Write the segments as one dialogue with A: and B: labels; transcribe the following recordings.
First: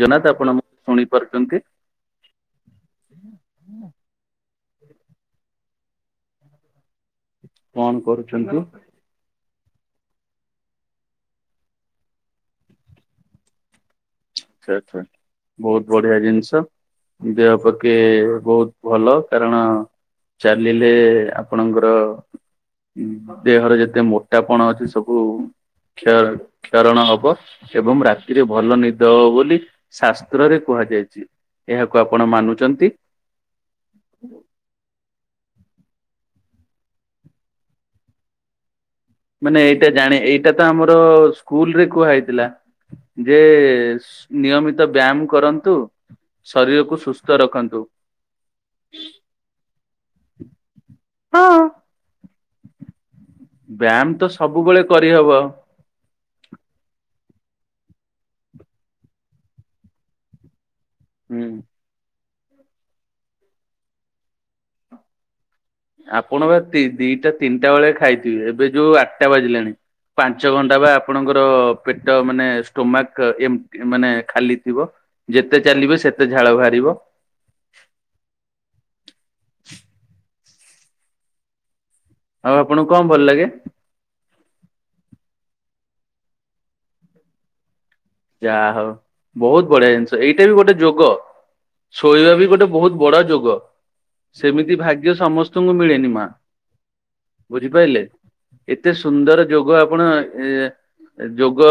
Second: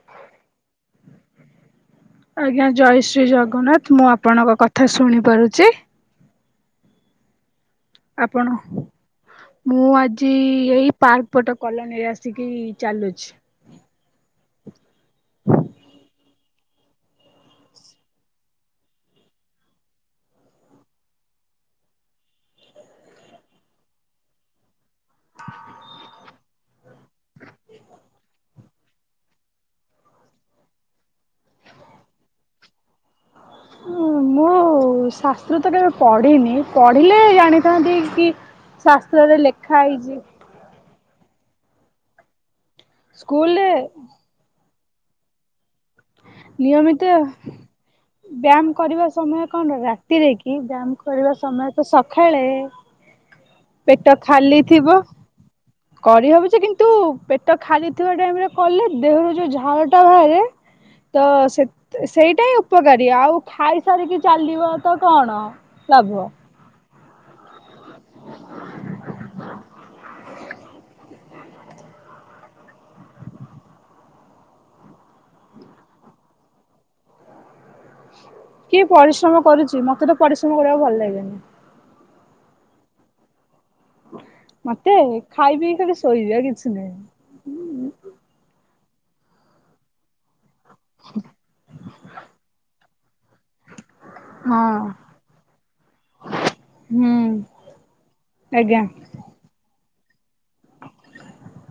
A: ଜନାତ ଆପଣ ମୋ [inaudible] ଶୁଣି ପାରୁଚନ୍ତି?
B: ଆଜ୍ଞା ଜୟ ଶ୍ରୀ ଜଗନ୍ନାଥ ମୁଁ ଆପଣଙ୍କ କଥା ଶୁଣିପାରୁଚି।
A: କଣ
B: ଆପଣ
A: କରୁଛନ୍ତି?
B: ମୁଁ ଆଜି ଏଇ ପାର୍କ ପଟ କଲୋନୀରେ ଆସିକି ଚାଲୁଛି।
A: ଆଚ୍ଛା, ଆଚ୍ଛା ବହୁତ ବଢିଆ ଜିନିଷ। ଦେହ ପକ୍ଷେ ବହୁତ ଭଲ କାରଣ ଚାଲିଲେ ଆପଣଙ୍କର ଉଁ, ଦେହର ଯେତେ ମୋଟାପଣ ଅଛି ସବୁ କୁ କ୍ଷର କ୍ଷରଣ ହବ, ଏବଂ ରାତିରେ ଭଲ ନି ଦ ହବ ବୋଲି ଶାସ୍ତ୍ରରେ କୁହାଯାଇଚି, ଏହାକୁ ଆପଣ ମାନୁଚନ୍ତି?
B: ହଁ ମୁଁ ଉ, ଶାସ୍ତ୍ର ତ କେବେ ପଢିନି, ପଢିଲେ ଜାଣିଥାନ୍ତି କି ଶାସ୍
A: ମାନେ ଏଇଟା ଜାଣେ ଏଇଟା ତ ଆମର ସ୍କୁଲ୍ ରେ କୁହା ହେଇଥିଲା। ଯେ
B: ସ୍କୁଲରେ
A: ସୁ ନିୟମିତ ବ୍ୟାୟାମ କରନ୍ତୁ ଶରୀରକୁୁ
B: ନିୟମିତ
A: ସୁସ୍ଥ ରଖନ୍ତୁ।
B: ବ୍ୟାୟାମ କରିବା ସମୟ କଣ ରାତିରେ କି? ବ୍ୟାୟାମ କରିବା
A: ହଁ
B: ସମୟ ତ ସ ଖାଳେ ପେଟ ଖାଲି ଥିବ
A: ହବ।
B: କରିହବ ଯେ, କିନ୍ତୁ ପେଟ ଖାଲିଥିବା ଟାଇମ୍ ରେ କଲେ ଦେହରୁ ଯୋଉ ଝାଳ ଟା ବାହାରେ ତ
A: ହୁଁ
B: ସେ ତେ-ସେଇଟା ହିଁ ଉପକାରୀ, ଆଉ ଖାଇସାରିକି ଚାଲିବ ତ କଣ ଲାଭ
A: ଆପଣ ବା ତି ଦିଟା ତିନିଟା ବେଳେ ଖାଇଥିବେ, ଏବେ ଯୋଉ ଆଟା ବାଜିଲାଣି, ପାଞ୍ଚ ଘଣ୍ଟା ବା ଆପଣଙ୍କର ପେଟ ମାନେ ଷ୍ଟୋମାକ୍ ଏମ୍ ଏ ମାନେ ଖାଲି ଥିବ। ଯେତେ ଚାଲିବେ ସେତେ ଝାଳ ବାହାରିବ।
B: କିଏ ପରିଶ୍ରମ କରୁଚି, ମୋତେ ତ ପରିଶ୍ରମ କରିବାକୁ ଭଲ ଲାଗେନି।
A: ଆଉ ଆପଣଙ୍କୁ କଣ ଭଲ ଲାଗେ?
B: ମୋତେ ଖାଇ ପିଇ ଖାଲି ଶୋଇବି ଆଉ କିଛି ନାହିଁ।
A: ଯା ହଉ ବହୁତ ବଢିଆ ଜିନିଷ, ଏଇଟା ବି ଗୋଟେ ଯୋଗ। ଶୋଇବା ବି ଗୋଟେ ବହୁତ ବଡ ଯୋଗ। ସେମିତି
B: ହଁ।
A: ଭାଗ୍ୟ ସମସ୍ତଙ୍କୁ ମିଳେନି ମା।
B: ହୁଁ।
A: ବୁଝିପାଇଲେ?
B: ଆଜ୍ଞା
A: ଏତେ ସୁ ସୁନ୍ଦର ଯୋଗ ଆପଣ ଏ ଯୋଗ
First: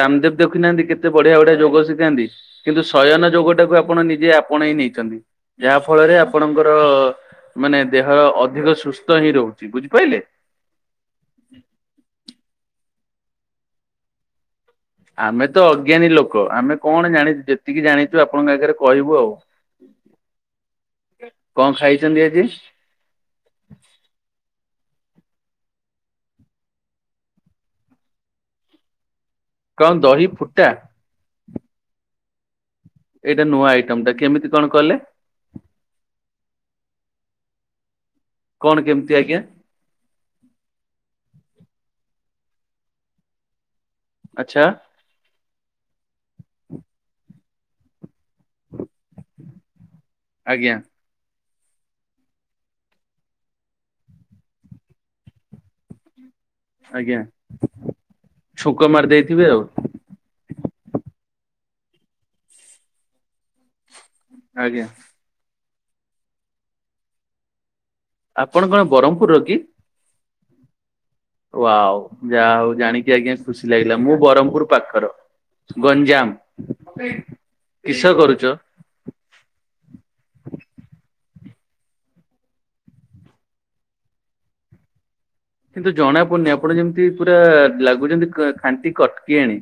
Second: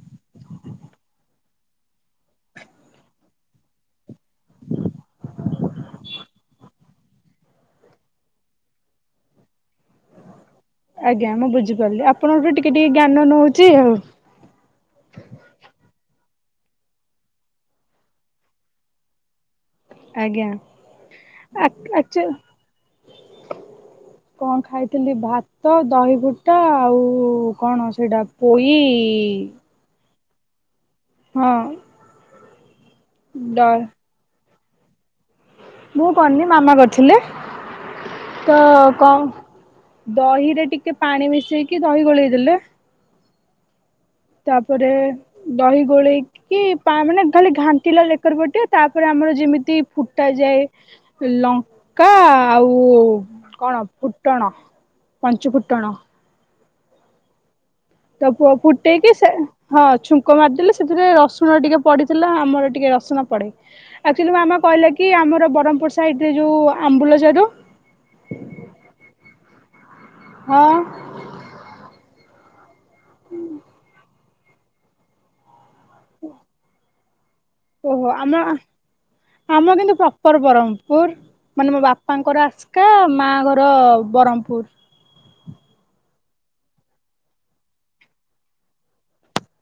A: ରାମଦେବ ଦେଖ ଖି ନାହାନ୍ତି, କେତେ ବଢିଆ ବଢିଆ ଯୋଗ ଶିଖାନ୍ତି, କିନ୍ତୁ ଶୟନ ଯୋଗଟାକୁ ଆପଣ ନିଜେ ଆପଣେଇ ନେଇଛନ୍ତି। ଯାହା ଫଳରେ ଆପଣଙ୍କର ମାନେ ଦେହ ଅଧିକ ସୁସ୍ଥ ହିଁ ରହୁଛି। ବୁଝିପାଇଲେ?
B: ଆଜ୍ଞା ମୁଁ ବୁଝିପାରିଲି। ଆପଣଙ୍କ ଠୁ ଟିକେ ଟିକେ ଜ୍ଞାନ ନଉଛି ଆଉ।
A: ଆମେ ତ ଅଜ୍ଞାନୀ ଲୋକ ଆମେ କଣ ଜାଣିଚୁ? ଯେତିକି ଜାଣିଚୁ ଆପଣଙ୍କ ଆଗରେ କହିବୁ ଆଉ।
B: ଆଜ୍ଞା
A: କଣ
B: ଆଚୁ
A: ଖାଇଛନ୍ତି ଆଜି?
B: କଣ ଖାଇଥିଲି ଭାତ ଦହି ଫୁଟକା ଆଉ କଣ ସେଇଟା ପୋଇ
A: କଣ ଦହି ଫୁଟା?
B: ହଁ।
A: ଏଇଟା
B: ଦ
A: ନୂଆ ଆଇଟମ ଟା କେମିତି କଣ କଲେ?
B: ମୁଁ କନି ମାମା କରିଥିଲେ ତ
A: କଣ କେମିତି
B: କଁ
A: ଆଜ୍ଞା
B: ଦହିରେ ଟିକେ ପାଣି ମିଶେଇକି ଦହି ଗୋଳେଇଦେଲେ।
A: ଆଚ୍ଛା
B: ତାପରେ ଦହି ଗୋଳେଇକି ପା ମାନେ ଖାଲି ଘାଣ୍ଟିଲା ଲେର ପଟେ ତାପରେ ଆମର ଯେମିତି ଫୁଟା
A: ଆଜ୍ଞା
B: ଯାଏ। ଲଙ୍କା ଆଉ କଣ ଫୁଟଣ ପଞ୍ଚୁ ଫୁଟଣ।
A: ଆଜ୍ଞା।
B: ତ ପ
A: ଛୁଙ୍କ
B: ଫୁଟେଇ
A: ମାରି
B: କି ସେ
A: ଦେଇଥିବେ ଆଉ
B: ହଁ ଛୁ କ ମାରିଦେଲେ ସେଥିରେ ରସୁଣ ଟିକେ ପଡିଥିଲା ଆମର ଟିକେ ରସୁଣ ପଡେ। ଆଚୁଲି ମାମା
A: ଆଜ୍ଞା
B: କହିଲା କି ଆମର ବ୍ରହ୍ମପୁର ସାଇଡ ରେ ଯୋଉ ଆମ୍ବୁଲ ଯାର
A: ଆପଣ କଣ ବରମପୁରର କି?
B: ହଁ।
A: ୱାଓ ଯାହା ହଉ ଜାଣିକି ଆଜ୍ଞା ଖୁସି ଲାଗିଲା, ମୁଁ ବ୍ରହ୍ମପୁର ପାଖର। ଗଞ୍ଜାମ। କିସ
B: ଓହୋ ଆମ
A: କରୁଛ?
B: ଆମ କିନ୍ତୁ ପ୍ରପର ବରହମପୁର। ମାନେ ମୋ ବାପାଙ୍କର ଆସକା ମା ଘର ବରହମପୁର।
A: କିନ୍ତୁ ଜଣା ପଡୁନି ଆପଣ ଯେମିତି ପୁରା ଲାଗୁଛନ୍ତି ଖାଣ୍ଟି କଟକି ଆଣି।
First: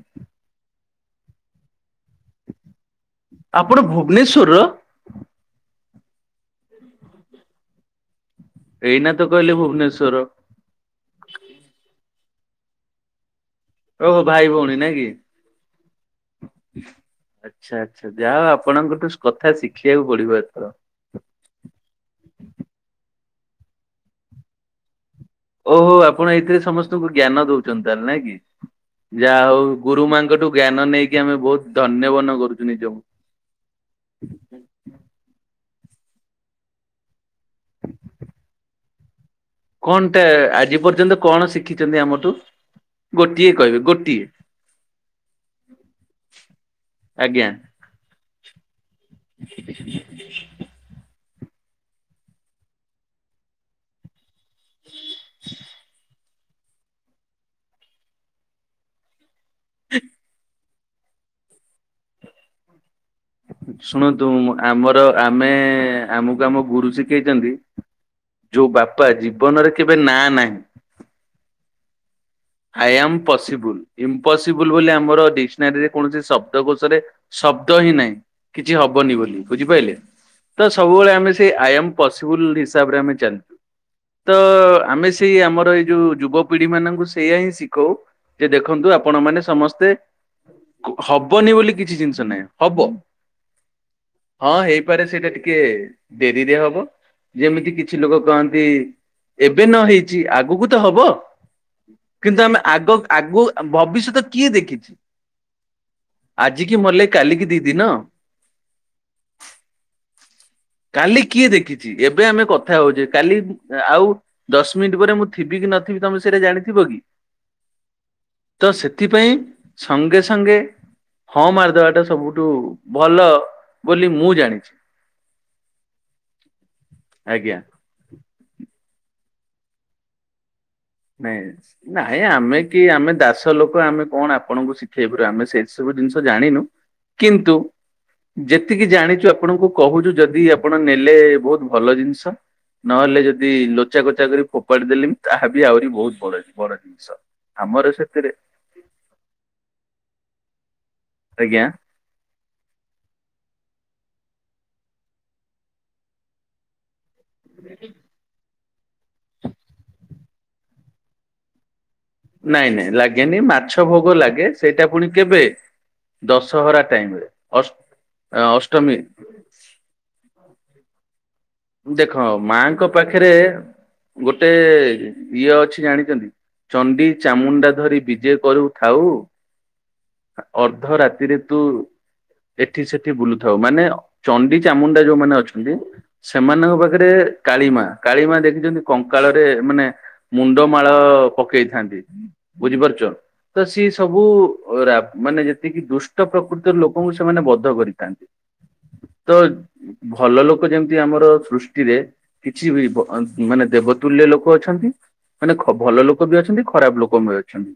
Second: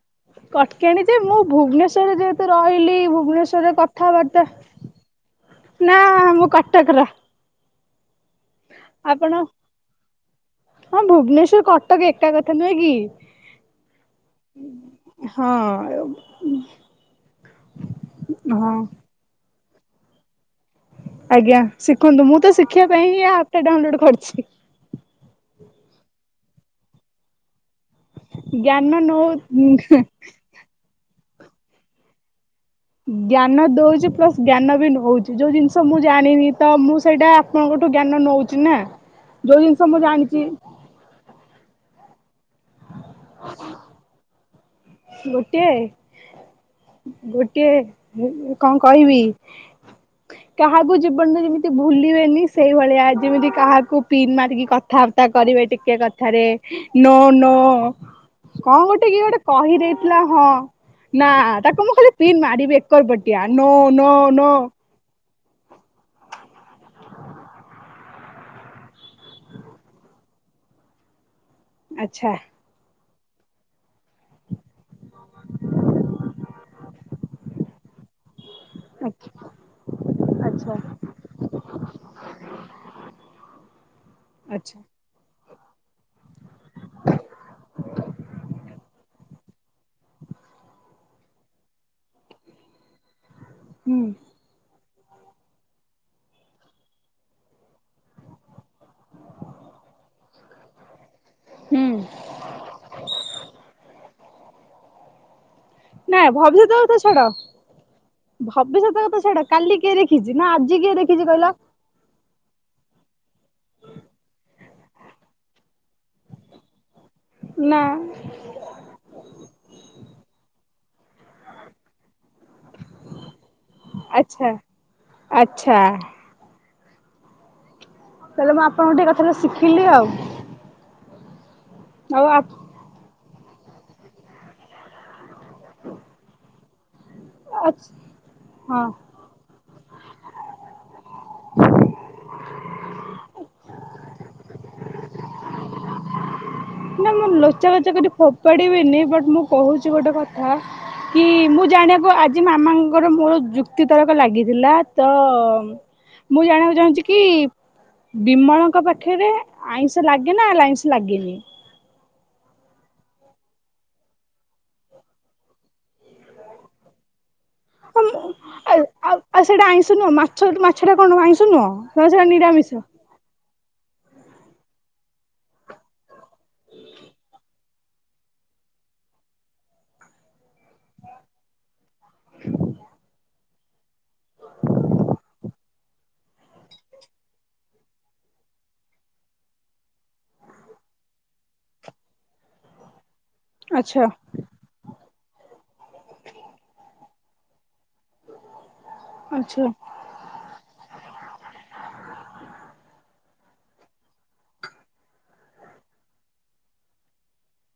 B: କଟକିଆଣିଯେ ମୁଁ ଭୁବନେଶ୍ୱରରେ ଯେହେତୁ ରହିଲି ଭୁବନେଶ୍ଵରେ
A: ଆପଣ
B: କଥାବାର୍ତ୍ତା
A: ଭୁବନେଶ୍ଵରର
B: ନା ମୁଁ କଟକର।
A: ଏଇନା ତ
B: ଆପଣ
A: କହିଲେ ଭୁବନେଶ୍ଵର।
B: ହଁ ଭୁବନେଶ୍ୱର କଟକ ଏକା କଥା ନୁହେଁ କି।
A: ଓହୋ ଭାଇ ଭଉଣୀ ନାଇଁ କି?
B: ହଁ।
A: ଆଚ୍ଛା ଆଚ୍ଛା ଯାହଉ
B: ହଁ।
A: ଆପଣଙ୍କଠୁ କଥା ଶିଖିବାକୁ ପଡିବ ଏଥର।
B: ଆଜ୍ଞା ଶିଖନ୍ତୁ ମୁଁ ତ ଶିଖିବା ପାଇଁ ହିଁ ଆପ୍ ଟା ଡାଉନଲୋଡ୍ କରିଛି।
A: ଓହୋ ଆପଣ ଏଇଥିରେ ସମସ୍ତଙ୍କୁ ଜ୍ଞାନ ଦଉଛନ୍ତି ତାଲେ ନାଇ କି
B: ଜ୍ଞାନ ନଉ
A: ଯାହା ହଉ ଗୁରୁ ମାଙ୍କଠୁ ଜ୍ଞାନ ନେଇକି ଆମେ ବହୁତ ଧନ୍ୟ ମନେ କରୁଛୁ ନିଜକୁ।
B: ଜ୍ଞାନ ଦୋଉଛି ପ୍ଲସ୍ ଜ୍ଞାନ ବି ନୋଉଛି ଯୋଉ ଜିନିଷ ମୁଁ ଜାଣିନି ତ ମୁଁ ସେଇଟା ଆପଣଙ୍କଠୁ ଜ୍ଞାନ ନୋଉଛି ନା। ଯୋଉ ଜିନିଷ ମୁଁ
A: କଣ ଟା
B: ଜାଣିଛି
A: ଆଜି ପର୍ଯ୍ୟନ୍ତ କଣ ଶିଖିଛନ୍ତି ଆମଠୁ, ଗୋଟିଏ କହିବେ ଗୋଟିଏ।
B: ଗୋଟିଏ।
A: ଆଜ୍ଞା
B: ଗୋଟିଏ କଁ କହିବି? କାହାକୁ ଜୀବନରେ ଯେମିତି ଭୁଲିବେନି ସେଇଭଳିଆ ଯେମିତି କାହାକୁ ପିନ୍ ମାରିକି କଥାବାର୍ତ୍ତା କରିବେ ଟିକେ କଥାରେ ନୋ ନୋ କଣ ଗୋଟେ କି ଗୋଟେ କହିଦେଇଥିଲା ହଁ ନା ତାକୁ ମୁଁ ଖାଲି ପିନ ମାରିବି ଏକର ବ କ୍ୟା ନୋ ନୋ
A: ଶୁଣନ୍ତୁ
B: ନୋ।
A: ଆମର ଆମେ ଆମକୁ ଆମ ଗୁରୁ ଶିଖେଇଚନ୍ତି ଯୋଉ ବାପା ଜୀବନରେ କେବେ ନା ନାହିଁ।
B: ଆଛା।
A: ଆଇ ଆମ ପସିବୁଲ ଇମ୍ପସିବୁଲ ବୋଲି ଆମର ଡିସନାରୀରେ କୌଣସି ଶବ୍ଦ କୋଷରେ ଶବ୍ଦ ହିଁ ନାହିଁ, କିଛି ହବନି ବୋଲି ବୁଝିପାଇଲେ? ତ
B: ଆଚ୍ଛା
A: ସବୁବେଳେ ଆମେ ସେଇ ଆଇ ଆମ ପସିବୁଲ ହିସାବରେ ଆମେ ଚାଲୁ ତ
B: ଆଚ୍ଛା
A: ଆମେ ଏଇ ଆମର ଏଇ ଯୋଉ ଯୁବ ପିଢି ମାନଙ୍କୁ ସି ସେଇଆ ହିଁ ଶିଖୋଉ। ଯେ ଦେଖନ୍ତୁ ଆପଣ ମାନେ ସମସ୍ତେ ହବନି ବୋଲି କିଛି ଜିନିଷ ନାହିଁ ହବ
B: ହୁଁ।
A: ହଁ ହେଇପାରେ ସେଇଟା ଟିକେ ଡେରିରେ ହବ ଯେମିତି କିଛି ଲୋକ କହନ୍ତି ଏବେ ନ ହେଇଛି ଆଗକୁ ତ ହବ।
B: ହୁଁ
A: କିନ୍ତୁ ଆମେ ଆଗ ଆଗୁ ଭବିଷ୍ୟତ କିଏ ଦେଖିଚି
B: ନାଇଁ
A: ଆଜ
B: ଭବିଷ୍ୟତ
A: କିି
B: କଥା
A: ମଲେ
B: ଛାଡ
A: କାଲିକି ଦିଦିନ
B: ଭବିଷ୍ୟତ କଥା ଛାଡ଼ କାଲି କିଏ ଦେଖିଚି ନା ଆ
A: କାଲି କିଏ ଦେଖିଚି ଏବେ ଆମେ କଥା ହଉଛେ କାଲି ଆଉ ଦଶ ମିନିଟ୍ ପରେ ମୁଁ ଥିବି କି ନଥିବି ତମେ ସେଇଟା ଜାଣିଥିବ କି?
B: ନା।
A: ତ ସେଥିପାଇଁ ସଙ୍ଗେ ସଙ୍ଗେ ହଁ ମାରିଦେବା ଟା ସବୁଠୁ ଭଲ ବୋଲି ମୁଁ
B: ଆଚ୍ଛା
A: ଜାଣିଚି।
B: ଆଚ୍ଛା।
A: ଆଜ୍ଞା।
B: ତାହେଲେ ମୁଁ ଆପଣଙ୍କଙ୍କୁ ଟିକେ କଥାଟା ଶିଖିଲି ଆଉ।
A: ନାଇଁ ନାଇଁ
B: ଆଉ
A: ଆମେ କି ଆମେ ଦାସ ଲୋକ ଆମେ କଣ ଆପଣଙ୍କୁ ଶିଖେଇବାରୁ ଆମେ ସେଇ ସବୁ ଜିନିଷ ଜାଣିନୁ କିନ୍ତୁ ଯେତିକି
B: ହଁ
A: ଜାଣିଚୁ ଆପଣଙ୍କୁ କହୁଚୁ ଯଦି ଆପ ଆପଣ ନେଲେ ବହୁତ ଭଲ ଜିନିଷ ନହେଲେ ଯଦି ଲୋଚା କୋଚା କରି ଫୋପାଡି ଦେଲେବି ତାହା ବି ଆହୁରି ବହୁତ [unintelligible]
B: ନା ମୁଁ ଲୋଚା
A: ଆମର
B: କୋଚା କରି ଫୋ
A: ସେଥିରେ
B: ପଡ଼ିବିନି ବଟ୍ ମୁଁ କହୁଚି ଗୋଟେ କଥା କି
A: ଆଜ୍ଞା
B: ମୁଁ ଜାଣିବାକୁ ଆ ଆ ମାମାଙ୍କର ମୋର ଯୁକ୍ତି ତରକ ଲାଗିଥିଲା ତ ମୁଁ ଜାଣିବାକୁ ଚାହୁଁଛି କି ବିମଳଙ୍କ ପାଖରେ ଆଇଁଷ ଲାଗେ ନା ଲାଇଁସ ଲାଗେନି?
A: ନାଇଁ ନାଇଁ ଲାଗେନି ମାଛ ଭୋଗ ଲାଗେ ସେଇଟା ପୁଣି କେବେ ଦଶହରା ଟାଇମ୍ ରେ। ଅଷ୍ଟ ଏ
B: ଆଉ
A: ଅଷ୍ଟମୀ
B: ଆଉ ସେଟା ଆଇଁଷ ନୁହଁ ମାଛ ମାଛ ଟା କଣ ଆଇଷ
A: ଦେଖ ମାଙ୍କ ପାଖରେ ଗୋଟେ ଇଏ ଅଛି ଜାଣିଚନ୍ତି ଚଣ୍ଡି ଚାମୁଣ୍ଡା ଧରି ବିଜେ କରୁଥାଉ ଅର୍ଦ୍ଧ ରାତିରେ ତୁ ଏଠି ସେଠି ବୁଲୁଥାଉ ମାନେ ଅ ଚଣ୍ଡି ଚାମୁଣ୍ଡା ଯୋଉମାନେେ ଅଛନ୍ତି ସେମାନଙ୍କ ପାଖରେ କାଳୀ ମା କାଳୀ ମା ଦେଖିଛନ୍ତି କଙ୍କାଳରେ ମାନେ ମୁଣ୍ଡ ମାଳ ପକେଇଥାନ୍ତି ବୁଝିପାରୁଚ ତ ସିଏ
B: ଆଚ୍ଛା
A: ସବୁ ରା ମାନେ ଯେତିକି ଦୁଷ୍ଟ ପ୍ରକୃତିର ଲୋକଙ୍କୁ ସେମାନେ ବଧ କରି ଥାନ୍ତି ତ
B: ଆଚ୍ଛା
A: ଭଲ ଲୋକ ଯେମିତି ଆମର ସୃଷ୍ଟିରେ କିଛି ବି ବ ମାନେ ଦେବତୁଲ୍ୟ ଲୋକ ଅଛନ୍ତି ମାନେ ଖ ଭଲ ଲୋକ ବି ଅଛନ୍ତି ଖରାପ ଲୋକ ବି ଅଛନ୍ତି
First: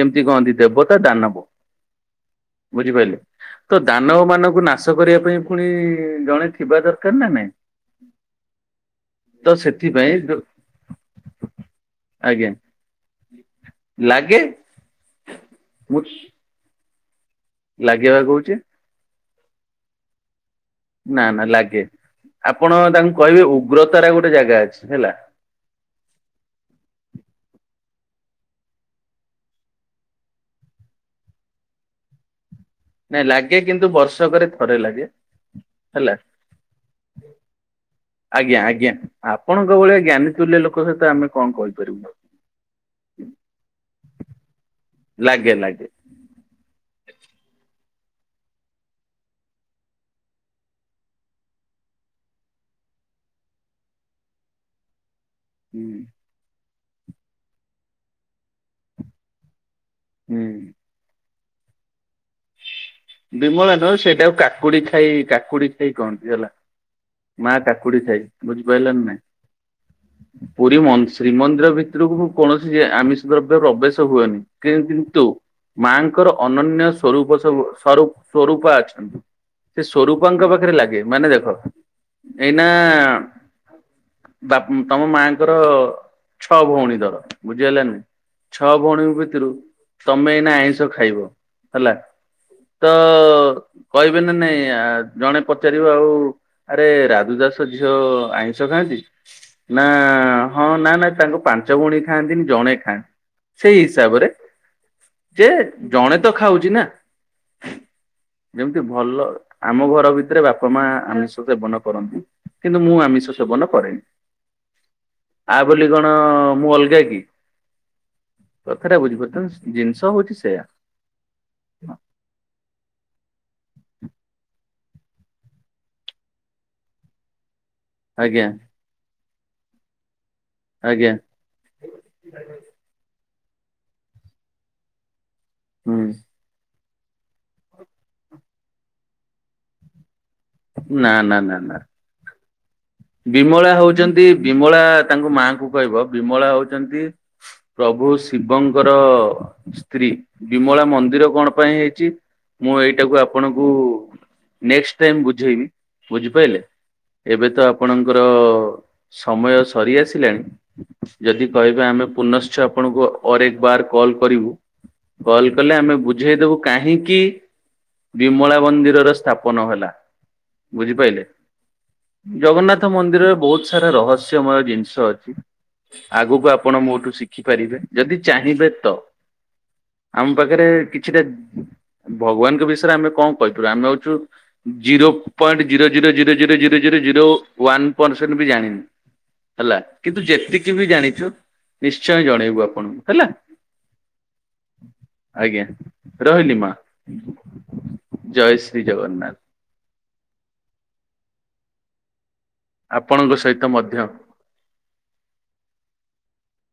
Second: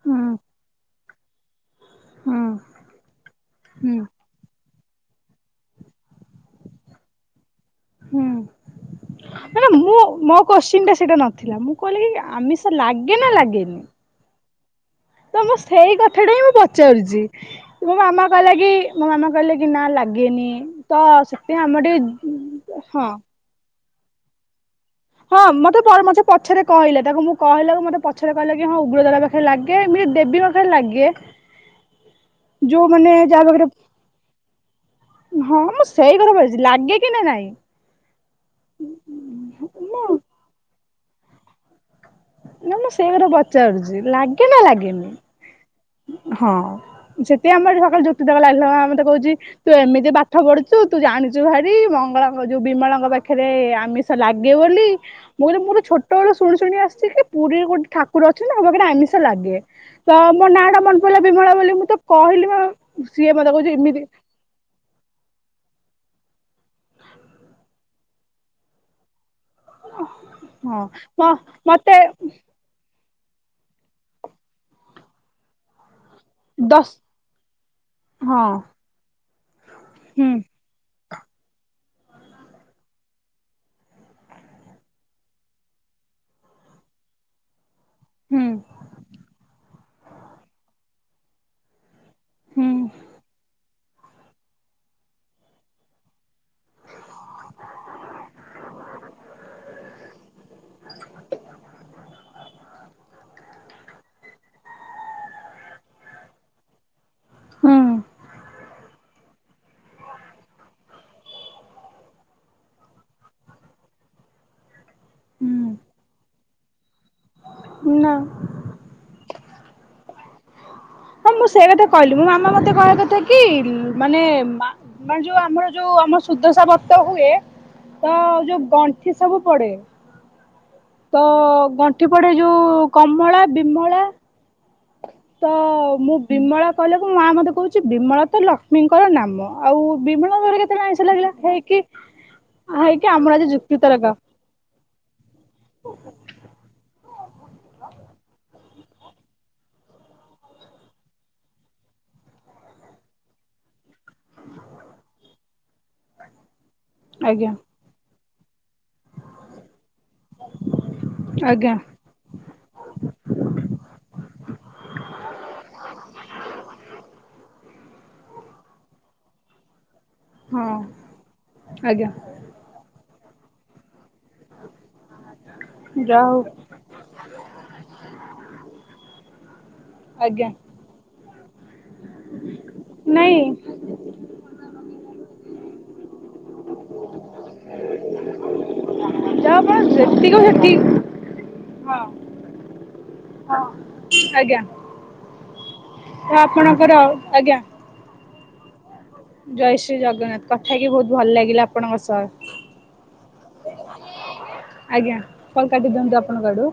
A: ଯେମିତି
B: ହୁଁ
A: କହନ୍ତି ଦେବତା ଦାନବ
B: ହୁଁ
A: ବୁଝିପାରିଲେ ତ
B: ହୁଁ
A: ଦାନ ମାନଙ୍କୁ ନା ନାଷ କରିବା ପାଇଁ ଫୁଣି ଜଣେ ଥିବା ଦରକାର ନା ନାଇଁ
B: ହୁଁ
A: ତ
B: ମାନେ ମୁଁ
A: ସେଥିପାଇଁ
B: ମୋ କୋଶ୍ଚିିନ ଟା ସେଇଟା ନଥିଲା ମୁଁ କହିଲି କି
A: ଆଜ୍ଞା
B: ଆମିଷ ଲାଗେ ନା ଲାଗେନି?
A: ଲାଗେ
B: ତ ମୁ ସେଇ
A: ମୁଁ
B: କଥାଟା ହିଁ ମୁଁ ପଚାରୁଛି ମୋ
A: ଲାଗେ ବା
B: ମାମା
A: କହୁଛି
B: କହିଲା କି। ମୋ ମାମା କହିଲେ କି ନା ଲାଗେନି। ତ
A: ନା ନା
B: ସେଥିପାଇଁ
A: ଲାଗେ
B: ଆମର
A: ଆପଣ
B: ଟିକେ ହଁ
A: ତାଙ୍କୁ କହିବେ ଉଗ୍ରତାର ଗୋଟେ ଜାଗା ଅଛି ହେଲା।
B: ହଁ ମତେ ପରେ ମତେ ସେ ପଛରେ କହିଲେ ତାକୁ ମୁଁ କହିଲାକୁ ମତେ ପଛରେ କହିଲେ କି ହଁ ଉଗ୍ର ତାରା ପା ଖେରେ ଲାଗେ ଏମିତି ଦେବୀଙ୍କ ପାଖେ ଲାଗେ। ଯୋଉମାନେ
A: ନାଇଁ
B: ଯାହା
A: ଲାଗେ
B: ପାଖରେ
A: କିନ୍ତୁ ବର୍ଷକରେ ଥରେ ଲାଗେ
B: ହଁ ମୁଁ
A: ହେଲା
B: ସେଇ କଥା ଭାବଛି ଲାଗେ କି ନା ନାଇଁ।
A: ଆଜ୍ଞା ଆଜ୍ଞା ଆପଣଙ୍କ ଭଳିଆ
B: ମୁଁ
A: ଜ୍ଞାନୀତୁଲ୍ୟ ଲୋକ ସହିତ ଆମେ କଁ କହିପାରିବୁ।
B: ନା ମୁଁ ସେଇ ଘରେ ପଚାରୁଛି ଲାଗେ ନା ଲାଗେନି।
A: ଲାଗେ ଲାଗେ।
B: ହଁ ସେତିି ପାଇଁ ଆମର ସକାଳେ ଯୁକ୍ତି ତର୍କ ଲାଗିଲା ମାତା ମତେ କହୁଛି। ତୁ ଏମିତି ପାଠ ପଢୁଛୁ ତୁ ଜାଣିଛୁ ଭାରି ମଙ୍ଗଳା ଙ୍କ ଯୋଉ ବିମଳାଙ୍କ ପାଖରେ ଆମିଷ। ସ ଲାଗେ ବୋଲି। ମୁଁ କଇଲି ମୁଁ ବି
A: ହୁଁ
B: ଛୋଟ ବେଳୁ ଶୁଣି ଶୁଣି ଆସିଚି କି ପୁରୀରେ ଗୋଟେ ଠାକୁର ଅଛନ୍ତି ତାଙ୍କ ପାଖରେ ଆମିଷ ଲାଗେ।
A: ହୁଁ।
B: ମୋର ନାଁଟା ମନ ପଡ଼ିଲା ବିମଳା ବୋଲି ମୁଁ ତ କହିଲି ମା
A: ବିମଳା ନୁହେଁ ସେଇଟା କୁ କାକୁଡି ଖାଇ କାକୁଡି ଖାଇ କହନ୍ତି ହେଲା ମା କା ଖୁଡି ଖାଇ ବୁଝି ପାଇଲ ନା ନାଇଁ ପୁରୀ
B: ହଁ
A: ମ ଶ୍ରୀ ମନ୍ଦିର
B: ମତେ
A: ଭିତରକୁ କୌଣସି। ଆମିଷ ଦ୍ରବ୍ୟ ପ୍ରବେଶ ହୁଏନି କି କିନ୍ତୁ। ମାଙ୍କର ଅନନ୍ୟ
B: ଦଶ
A: ସ୍ଵରୂପ ସବୁ ସରୂପ
B: ହଁ
A: ସ୍ୱରୁପା ଅଛନ୍ତି ସେ
B: ହୁଁ
A: ସ୍ୱରୂପା ଙ୍କ। ପାଖରେ ଲାଗେ ମାନେ ଦେଖ ଏଇନା। ବାପ୍ ତମ ମାଆଙ୍କ ର ଛଅ ଭଉଣୀ ଧର ବୁଝିହେଲା ନା ନାଇଁ।
B: ହୁଁ।
A: ଛଅ ଭଉଣୀଙ୍କ ଭିତରୁ ତମେ ଏଇନା ଆଇଁଷ ଖାଇବ ହେଲା।
B: ହୁଁ।
A: ତ କହିବେ ନା ନାଇଁ ଆ ଜଣେ ପଚାରିବ ଆଉ। ଆରେ ରାଧୁ ଦାସ ଝିଅ ଆଇଁଷ ଖାଆନ୍ତି। ନା ହଁ ନା ନା ତାଙ୍କ ପାଞ୍ଚ ଭଉଣୀ ଖାଆନ୍ତିନି ଜଣେ ଖାଆନ୍ତି। ସେଇ ହିସାବରେ ଯେ ଜଣେ ତ ଖାଉଛି ନା।
B: ହୁଁ।
A: ଯେମିତି ଭଲ ଆମ ଘର ଭିତରେ ବାପା ମା ଆମିଷ ସେବନ କରନ୍ତି। କିନ୍ତୁ ମୁଁ ଆମିଷ ସେବନ କରେନି ଆ ବୋଲି କଣ ମୁଁ ଅଲଗା କି।
B: ନା।
A: କଥାଟା ବୁଝି ପାରୁଛନ୍ତି ଜିନିଷ ହଉଛି ସେୟା।
B: ହଁ ମୁଁ ସେଇ କଥା କହିଲି ମୋ ମାମା ମତେ କହିବା କଥା କି ମାନେ ମା ମାନେ ଯୋଉ ଆମର ଯୋଉ ଆମର ସୁଦଶା ବ୍ରତ ହୁଏ ତ
A: ଆଜ୍ଞା
B: ଯୋଉ ଗ ଣ୍ଠି ସବୁ ପଡେ
A: ଆଜ୍ଞା
B: ତ ଗ ଣ୍ଠି ପଡେ ଯୋଉ କମଳା ବିମଳା। ତ
A: ହୁଁ
B: ମୁଁ ବିମଳା କହିଲାରୁ ମା ମତେ କହୁଛି ବିମଳା ତ ଲକ୍ଷ୍ମୀଙ୍କର ନାମ। ଆଉ ବିମଳ ପାଖରେ କେତେବେଳେ ଆଇଁଷ
A: ନା
B: ଲାଗିଲା
A: ନା ନା ନା
B: ହେଇକି। ହେଇକି ଆମର ଆଜି
A: ବିମଳା
B: ଯୁକ୍ତି ତରକ
A: ହଉଛନ୍ତି ବିମଳା ତାଙ୍କ ମାଙ୍କୁ କହିବ ବିମଳା ହଉଛନ୍ତି। ପ୍ରଭୁ ଶିବଙ୍କର। ସ୍ତ୍ରୀ ବିମଳା ମନ୍ଦିର କଣ ପାଇଁ ହେଇଛି ମୁଁ ଏଇଟାକୁ ଆପଣଙ୍କୁ। ନେକ୍ସଟ୍ ଟାଇମ ବୁଝେଇବି। ବୁଝିପାଇଲେ ଏବେ
B: ଆଜ୍ଞା
A: ତ ଆପଣଙ୍କର ସମୟ। ସରି ଆସିଲାଣି ଯଦି
B: ଆଜ୍ଞା
A: କହିବାେ ଆମେ ପୁନଶ୍ଚ ଆପଣଙ୍କୁ ଅର ଏକ ବାର କଲ୍ କରିବୁ। କଲ୍ କଲେ ଆମେ ବୁଝେଇଦବୁ କାହିଁକି ବିମଳା ମନ୍ଦିରର ସ୍ଥାପନ ହେଲା। ବୁଝିପାଇଲେ
B: ହଁ ଆଜ୍ଞା
A: ଜଗନ୍ନାଥ ମନ୍ଦିରରେ ବହୁତ ସାରା ରହସ୍ୟମୟ ଜିନିଷ ଅଛି
B: ଯାହା ହଉ
A: ଆଗକୁ ଆପଣ ମୋଠୁ ଶିଖିପାରିବେ ଯଦି ଚାହିଁବେ ତ। ଆମ
B: ଆଜ୍ଞା
A: ପାଖରେ କିଛିଟା ଭଗବାନଙ୍କ ବିଷୟରେ ଆମେ କଣ
B: ନାଇଁ
A: କହିବା ଆମେ ହଉଛୁ zero point zero zero zero zero zero zero zero one percent ବି ଜାଣିନୂ।
B: ଯାହା
A: ହେଲା
B: ଆପଣ
A: କିନ୍ତୁ ଯେତିକି ବି
B: ସେତିକି
A: ଜାଣିଛୁ
B: ହଁ
A: ନିଶ୍ଚୟ ଜଣେଇବୁ ଆପଣଙ୍କୁ ହେଲ?
B: ହଁ ଆଜ୍ଞା
A: ଆଜ୍ଞା
B: ତ
A: ରହିଲି ମା
B: ଆପଣଙ୍କର ଆଜ୍ଞା।
A: ଜୟ ଶ୍ରୀ ଜଗନ୍ନାଥ।
B: ଜୟ ଶ୍ରୀ ଜଗନ୍ନାଥ କଥା ହେଇକି ବହୁତ ଭଲ ଲାଗିଲା ଆପଣଙ୍କ ସହ।
A: ଆପଣଙ୍କ ସହିତ ମଧ୍ୟ
B: ଆଜ୍ଞା କଲ କାଟି ଦିଅନ୍ତୁ ଆପଣଙ୍କ ଆଡୁ।